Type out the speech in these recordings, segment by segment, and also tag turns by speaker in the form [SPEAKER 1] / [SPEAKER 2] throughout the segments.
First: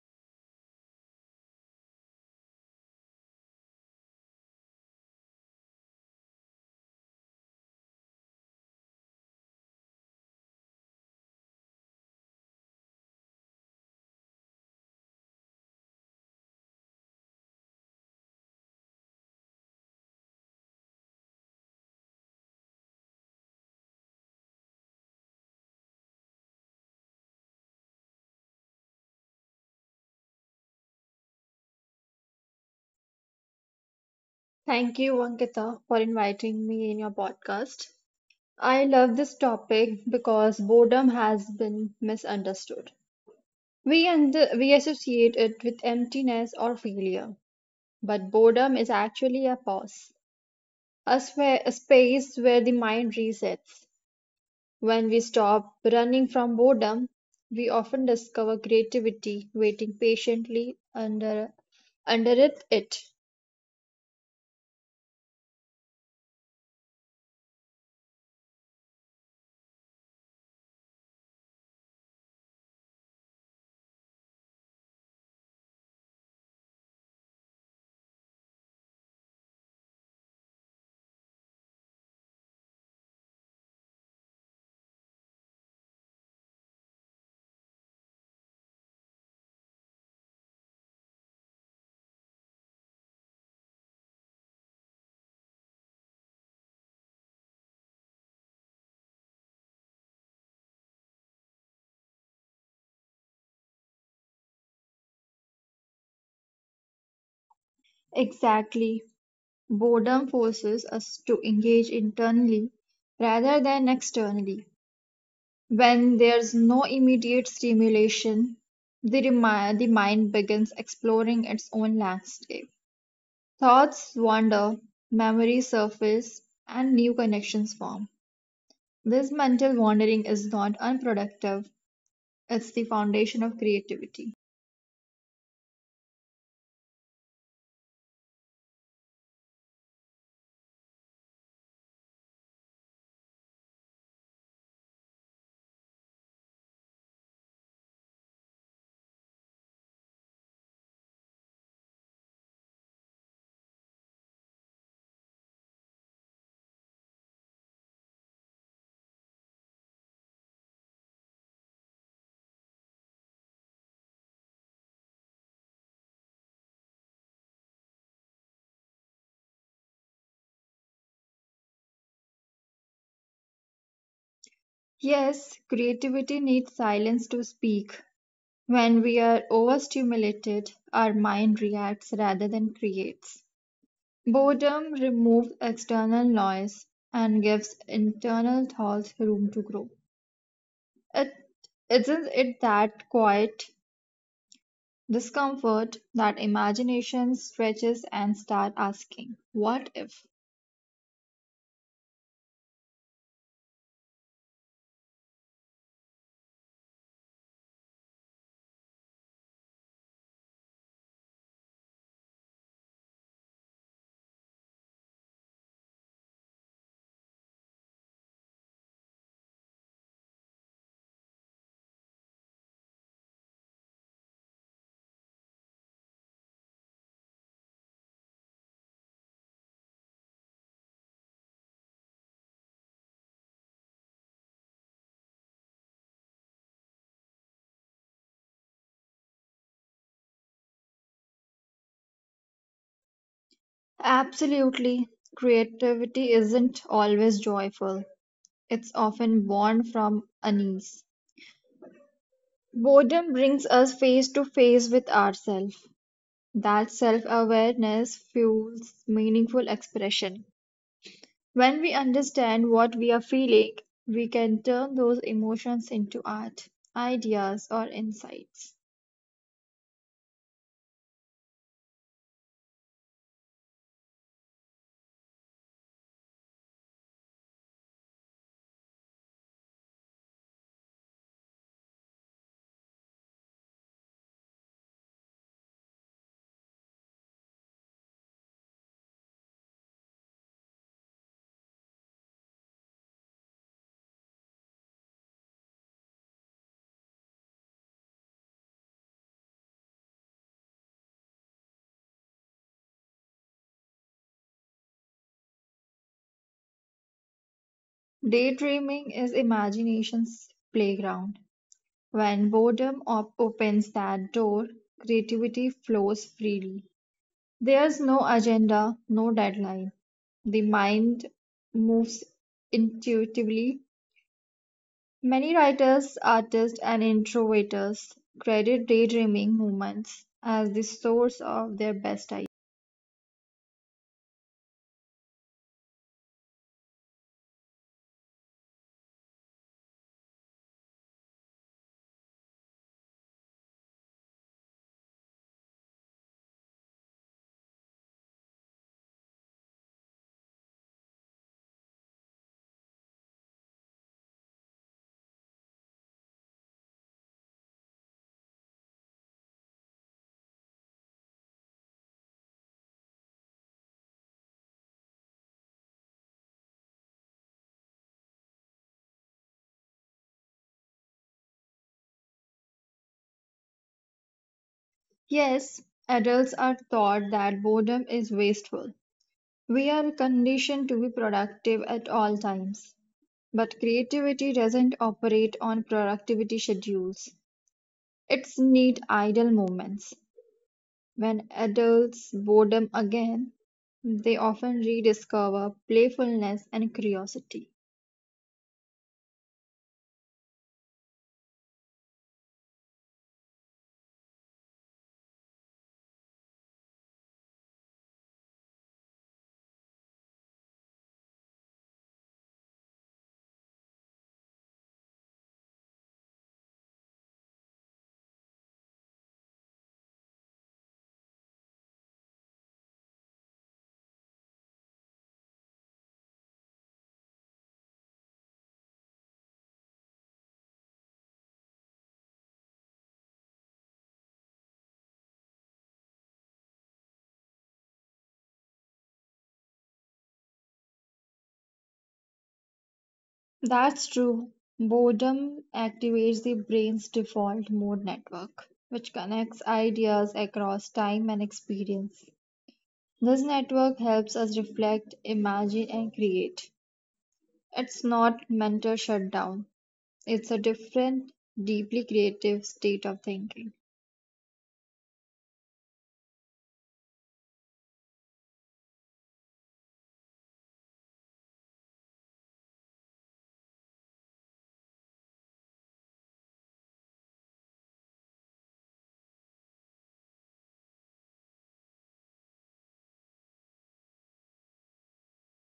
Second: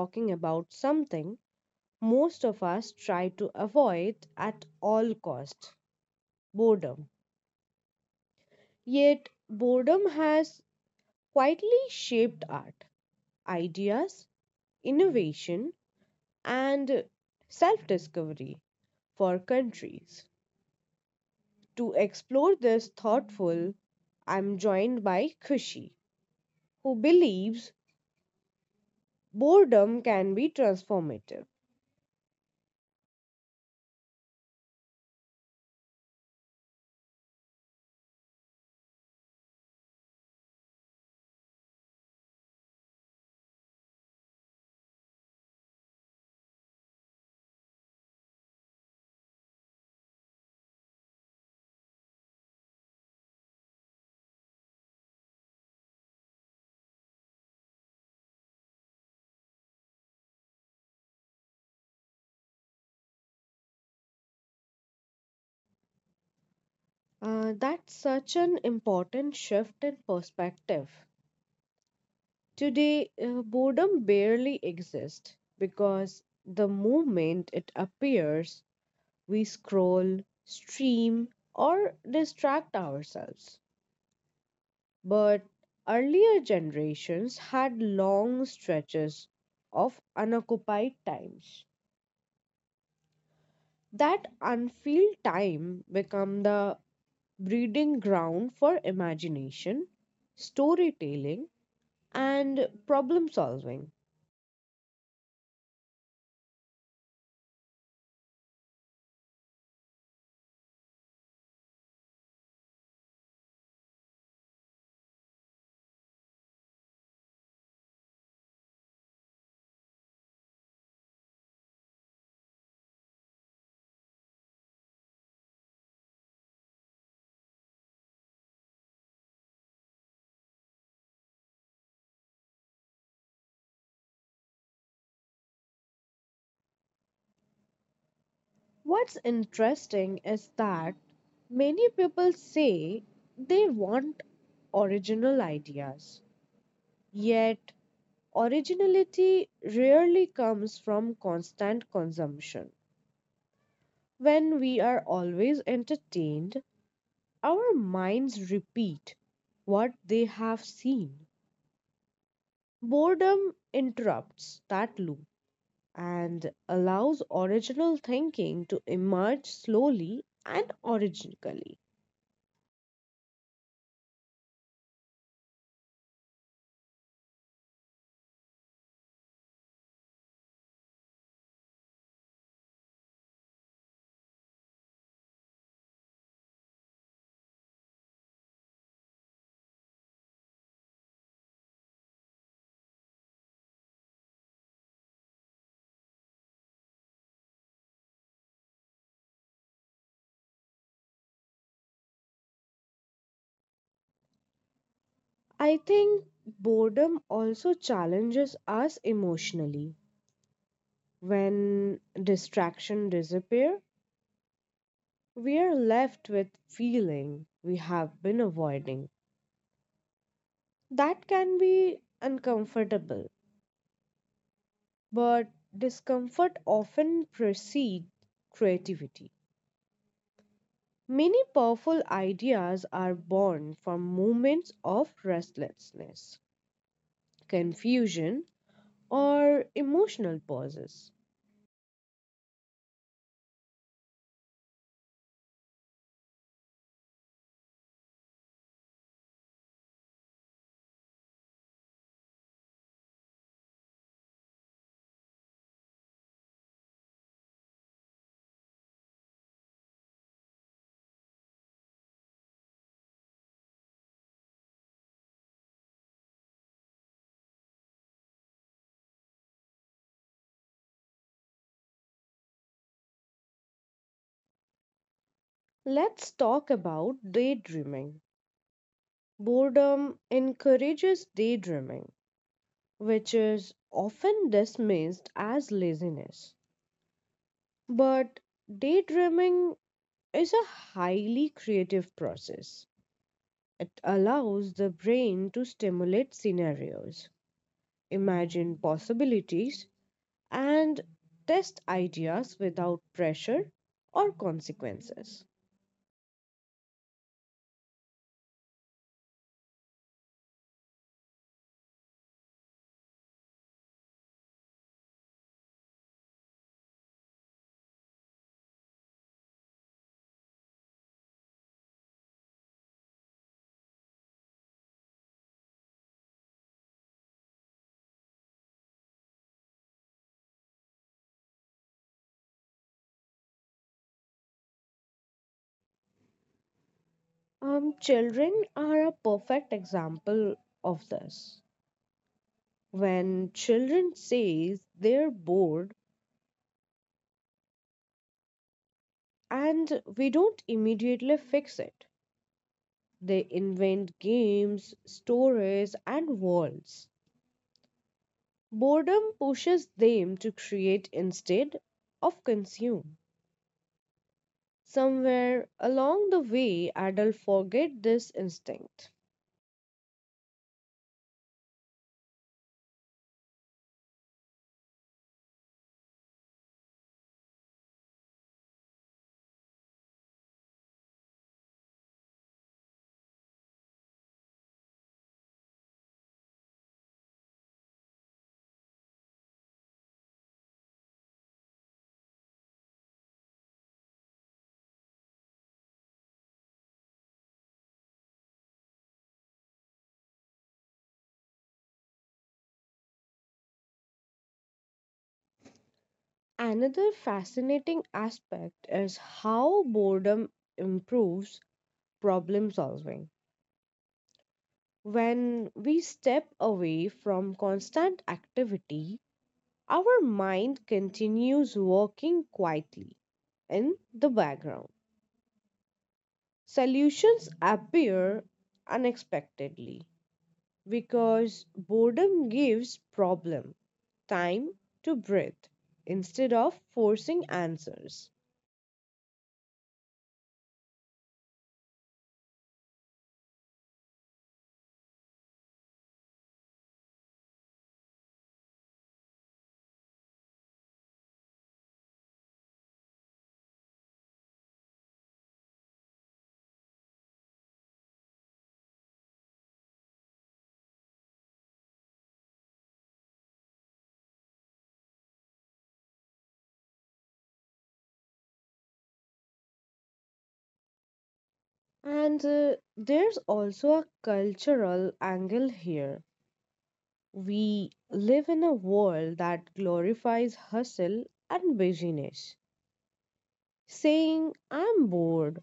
[SPEAKER 1] talking about something most of us try to avoid at all costs: boredom. Yet, boredom has quietly shaped art, ideas, innovation, and self discovery for countries. To explore this thoughtful, I'm joined by Kushi, who believes boredom can be transformative.
[SPEAKER 2] Thank you, Ankita, for inviting me in your podcast. I love this topic because boredom has been misunderstood. We associate it with emptiness or failure, but boredom is actually a pause, a space where the mind resets. When we stop running from boredom, we often discover creativity waiting patiently under it.
[SPEAKER 1] That's such an important shift in perspective. Today, boredom barely exists because the moment it appears, we scroll, stream, or distract ourselves. But earlier generations had long stretches of unoccupied times. That unfilled time become the breeding ground for imagination, storytelling, and problem solving.
[SPEAKER 2] Exactly. Boredom forces us to engage internally rather than externally. When there's no immediate stimulation, the mind begins exploring its own landscape. Thoughts wander, memories surface, and new connections form. This mental wandering is not unproductive, it's the foundation of creativity.
[SPEAKER 1] What's interesting is that many people say they want original ideas, yet, originality rarely comes from constant consumption. When we are always entertained, our minds repeat what they have seen. Boredom interrupts that loop and allows original thinking to emerge slowly and originally.
[SPEAKER 2] Yes, creativity needs silence to speak. When we are overstimulated, our mind reacts rather than creates. Boredom removes external noise and gives internal thoughts room to grow. It isn't it that quiet discomfort that imagination stretches and start asking, what if?
[SPEAKER 1] I think boredom also challenges us emotionally. When distraction disappear, we are left with feeling we have been avoiding. That can be uncomfortable, but discomfort often precedes creativity. Many powerful ideas are born from moments of restlessness, confusion, or emotional pauses.
[SPEAKER 2] Absolutely, creativity isn't always joyful. It's often born from unease. Boredom brings us face to face with ourselves. That self-awareness fuels meaningful expression. When we understand what we are feeling, we can turn those emotions into art, ideas, or insights.
[SPEAKER 1] Let's talk about daydreaming. Boredom encourages daydreaming, which is often dismissed as laziness. But daydreaming is a highly creative process. It allows the brain to stimulate scenarios, imagine possibilities, and test ideas without pressure or consequences.
[SPEAKER 2] Daydreaming is imagination's playground. When boredom opens that door, creativity flows freely. There's no agenda, no deadline. The mind moves intuitively. Many writers, artists, and innovators credit daydreaming movements as the source of their best ideas.
[SPEAKER 1] Children are a perfect example of this. When children say they're bored and we don't immediately fix it, they invent games, stories, and worlds. Boredom pushes them to create instead of consume. Somewhere along the way, adults forget this instinct.
[SPEAKER 2] Yes, adults are taught that boredom is wasteful. We are conditioned to be productive at all times, but creativity doesn't operate on productivity schedules. It's neat idle moments. When adults boredom again, they often rediscover playfulness and curiosity.
[SPEAKER 1] Another fascinating aspect is how boredom improves problem solving. When we step away from constant activity, our mind continues working quietly in the background. Solutions appear unexpectedly because boredom gives problem time to breathe instead of forcing answers.
[SPEAKER 2] That's true. Boredom activates the brain's default mode network, which connects ideas across time and experience. This network helps us reflect, imagine, and create. It's not mental shutdown, it's a different, deeply creative state of thinking.
[SPEAKER 1] And there's also a cultural angle here. We live in a world that glorifies hustle and busyness, saying, I'm bored,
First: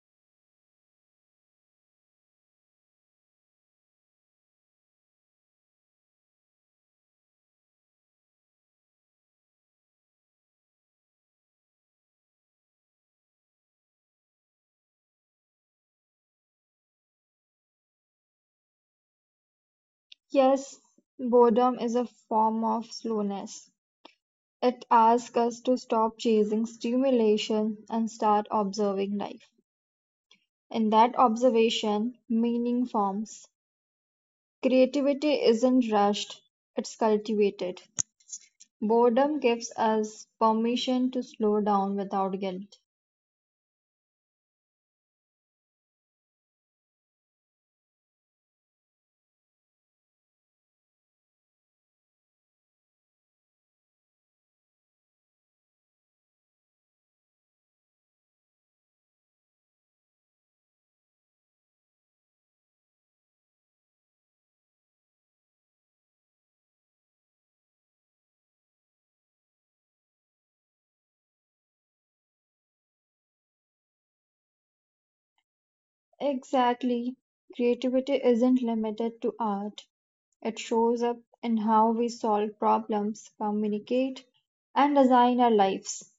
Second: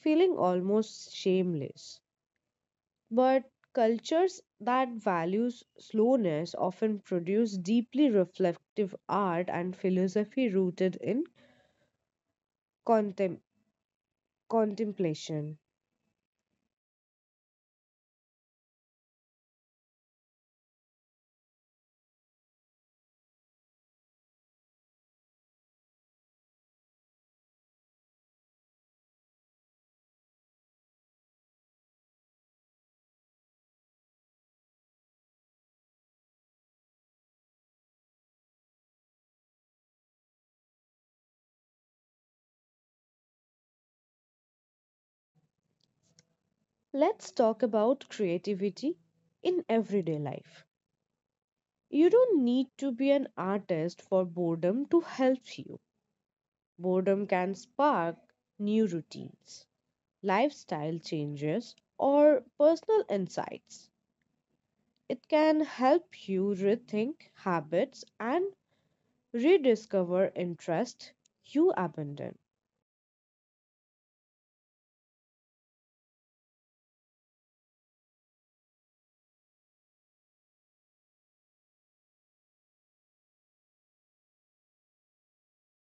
[SPEAKER 1] feeling almost shameless. But cultures that values slowness often produce deeply reflective art and philosophy rooted in contem- contemplation.
[SPEAKER 2] Yes, boredom is a form of slowness. It asks us to stop chasing stimulation and start observing life. In that observation, meaning forms. Creativity isn't rushed, it's cultivated. Boredom gives us permission to slow down without guilt.
[SPEAKER 1] Let's talk about creativity in everyday life. You don't need to be an artist for boredom to help you. Boredom can spark new routines, lifestyle changes, or personal insights. It can help you rethink habits and rediscover interests you abandoned.
[SPEAKER 2] Exactly. Creativity isn't limited to art, it shows up in how we solve problems, communicate, and design our lives.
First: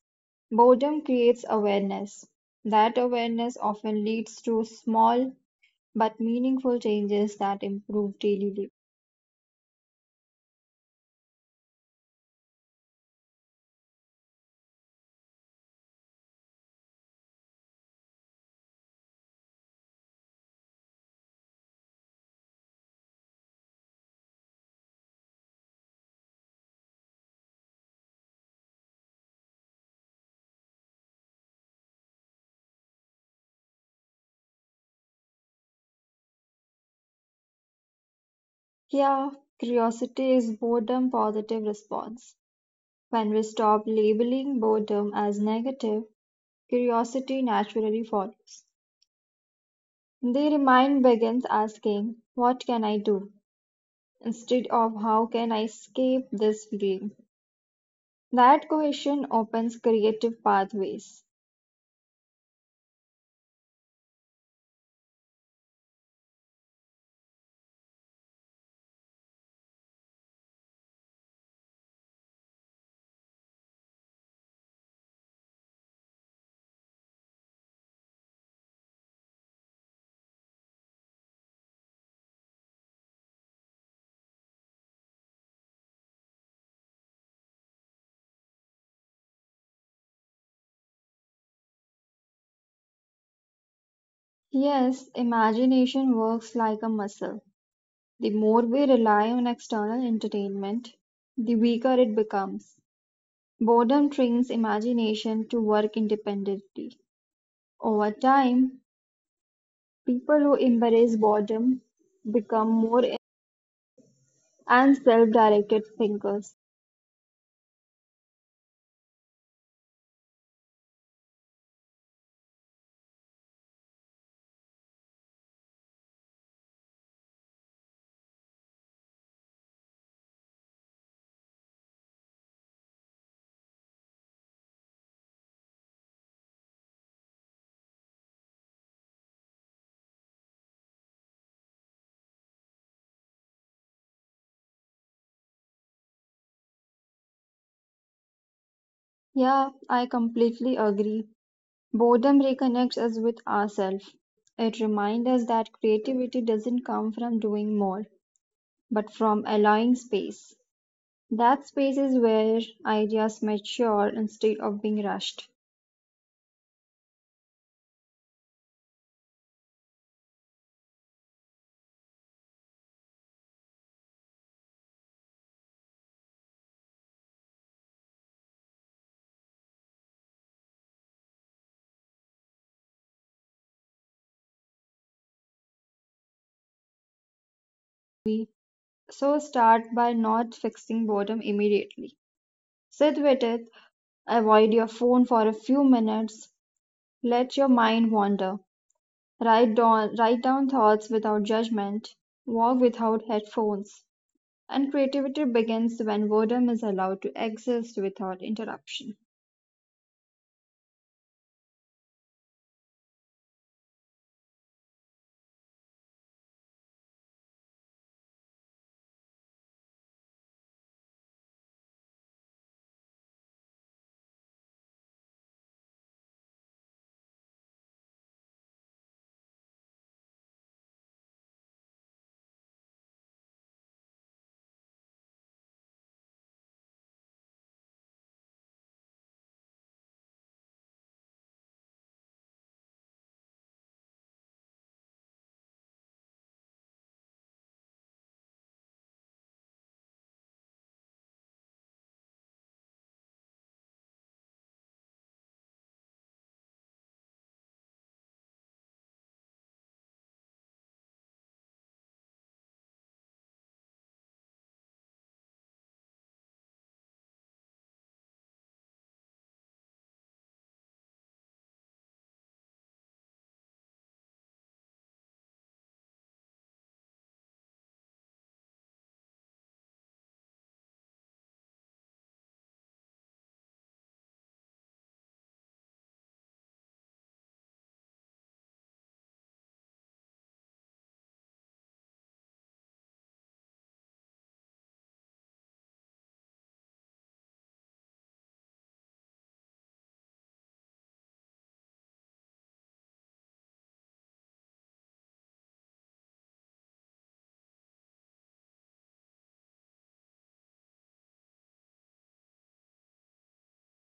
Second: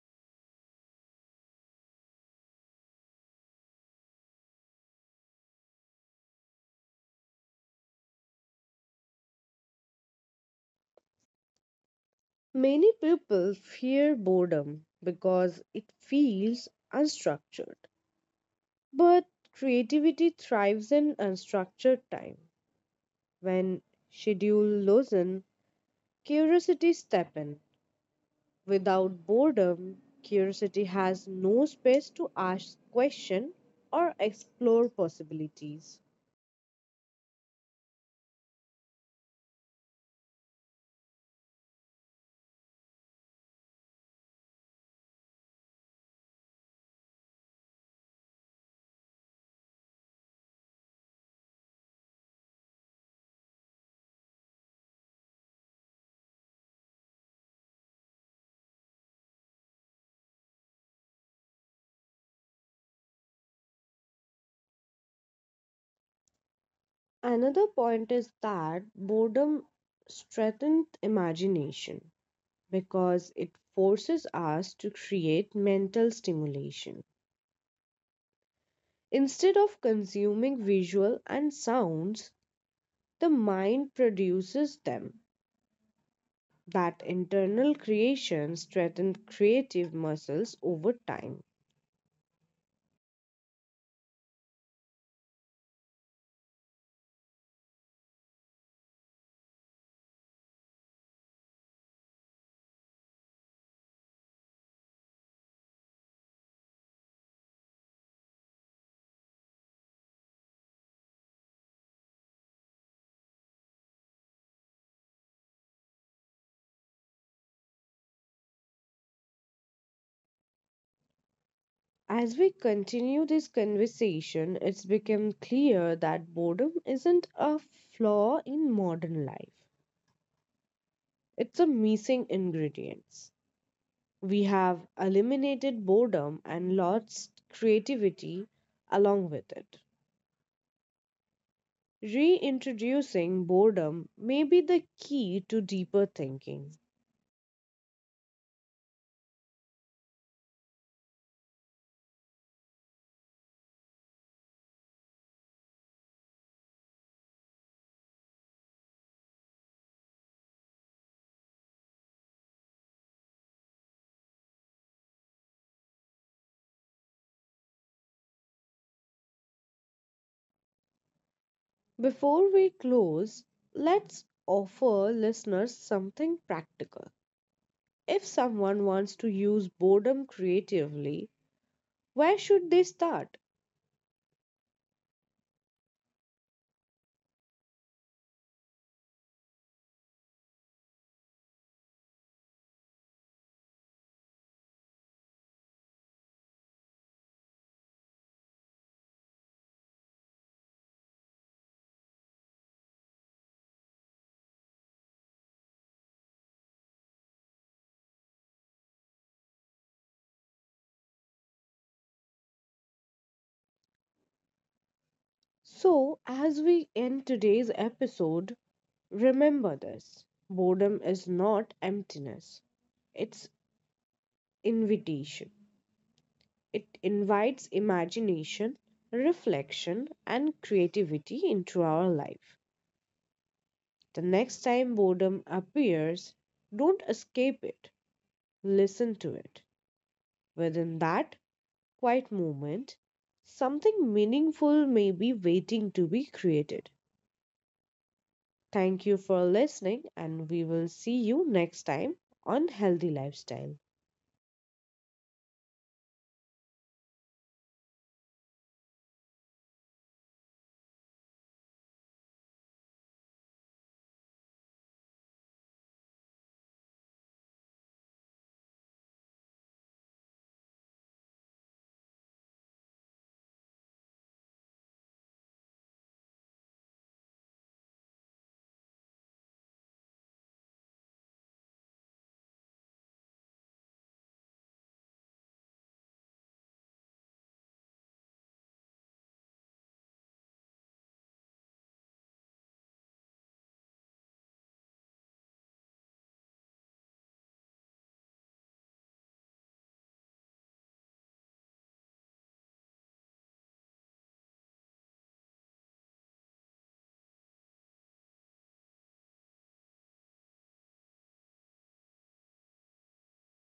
[SPEAKER 2] Boredom creates awareness. That awareness often leads to small but meaningful changes that improve daily.
[SPEAKER 1] Many people fear boredom because it feels unstructured. But creativity thrives in unstructured time. When schedule loosen, curiosity step in. Without boredom, curiosity has no space to ask questions or explore possibilities.
[SPEAKER 2] Yeah, curiosity is boredom positive response. When we stop labeling boredom as negative, curiosity naturally follows. The mind begins asking, what can I do? Instead of how can I escape this feeling? That question opens creative pathways.
[SPEAKER 1] Another point is that boredom strengthens imagination because it forces us to create mental stimulation. Instead of consuming visual and sounds, the mind produces them. That internal creation strengthens creative muscles over time.
[SPEAKER 2] Yes, imagination works like a muscle. The more we rely on external entertainment, the weaker it becomes. Boredom trains imagination to work independently. Over time, people who embrace boredom become more and self-directed thinkers.
[SPEAKER 1] As we continue this conversation, it's become clear that boredom isn't a flaw in modern life. It's a missing ingredient. We have eliminated boredom and lost creativity along with it. Reintroducing boredom may be the key to deeper thinking.
[SPEAKER 2] Yeah, I completely agree. Boredom reconnects us with ourselves. It reminds us that creativity doesn't come from doing more, but from allowing space. That space is where ideas mature instead of being rushed.
[SPEAKER 1] Before we close, let's offer listeners something practical. If someone wants to use boredom creatively, where should they start?
[SPEAKER 2] So start by not fixing boredom immediately. Sit with it. Avoid your phone for a few minutes, let your mind wander, write down thoughts without judgment, walk without headphones, and creativity begins when boredom is allowed to exist without interruption.
[SPEAKER 1] So, as we end today's episode, remember this: boredom is not emptiness, it's invitation. It invites imagination, reflection, and creativity into our life. The next time boredom appears, don't escape it, listen to it. Within that quiet moment, something meaningful may be waiting to be created. Thank you for listening, and we will see you next time on Healthy Lifestyle.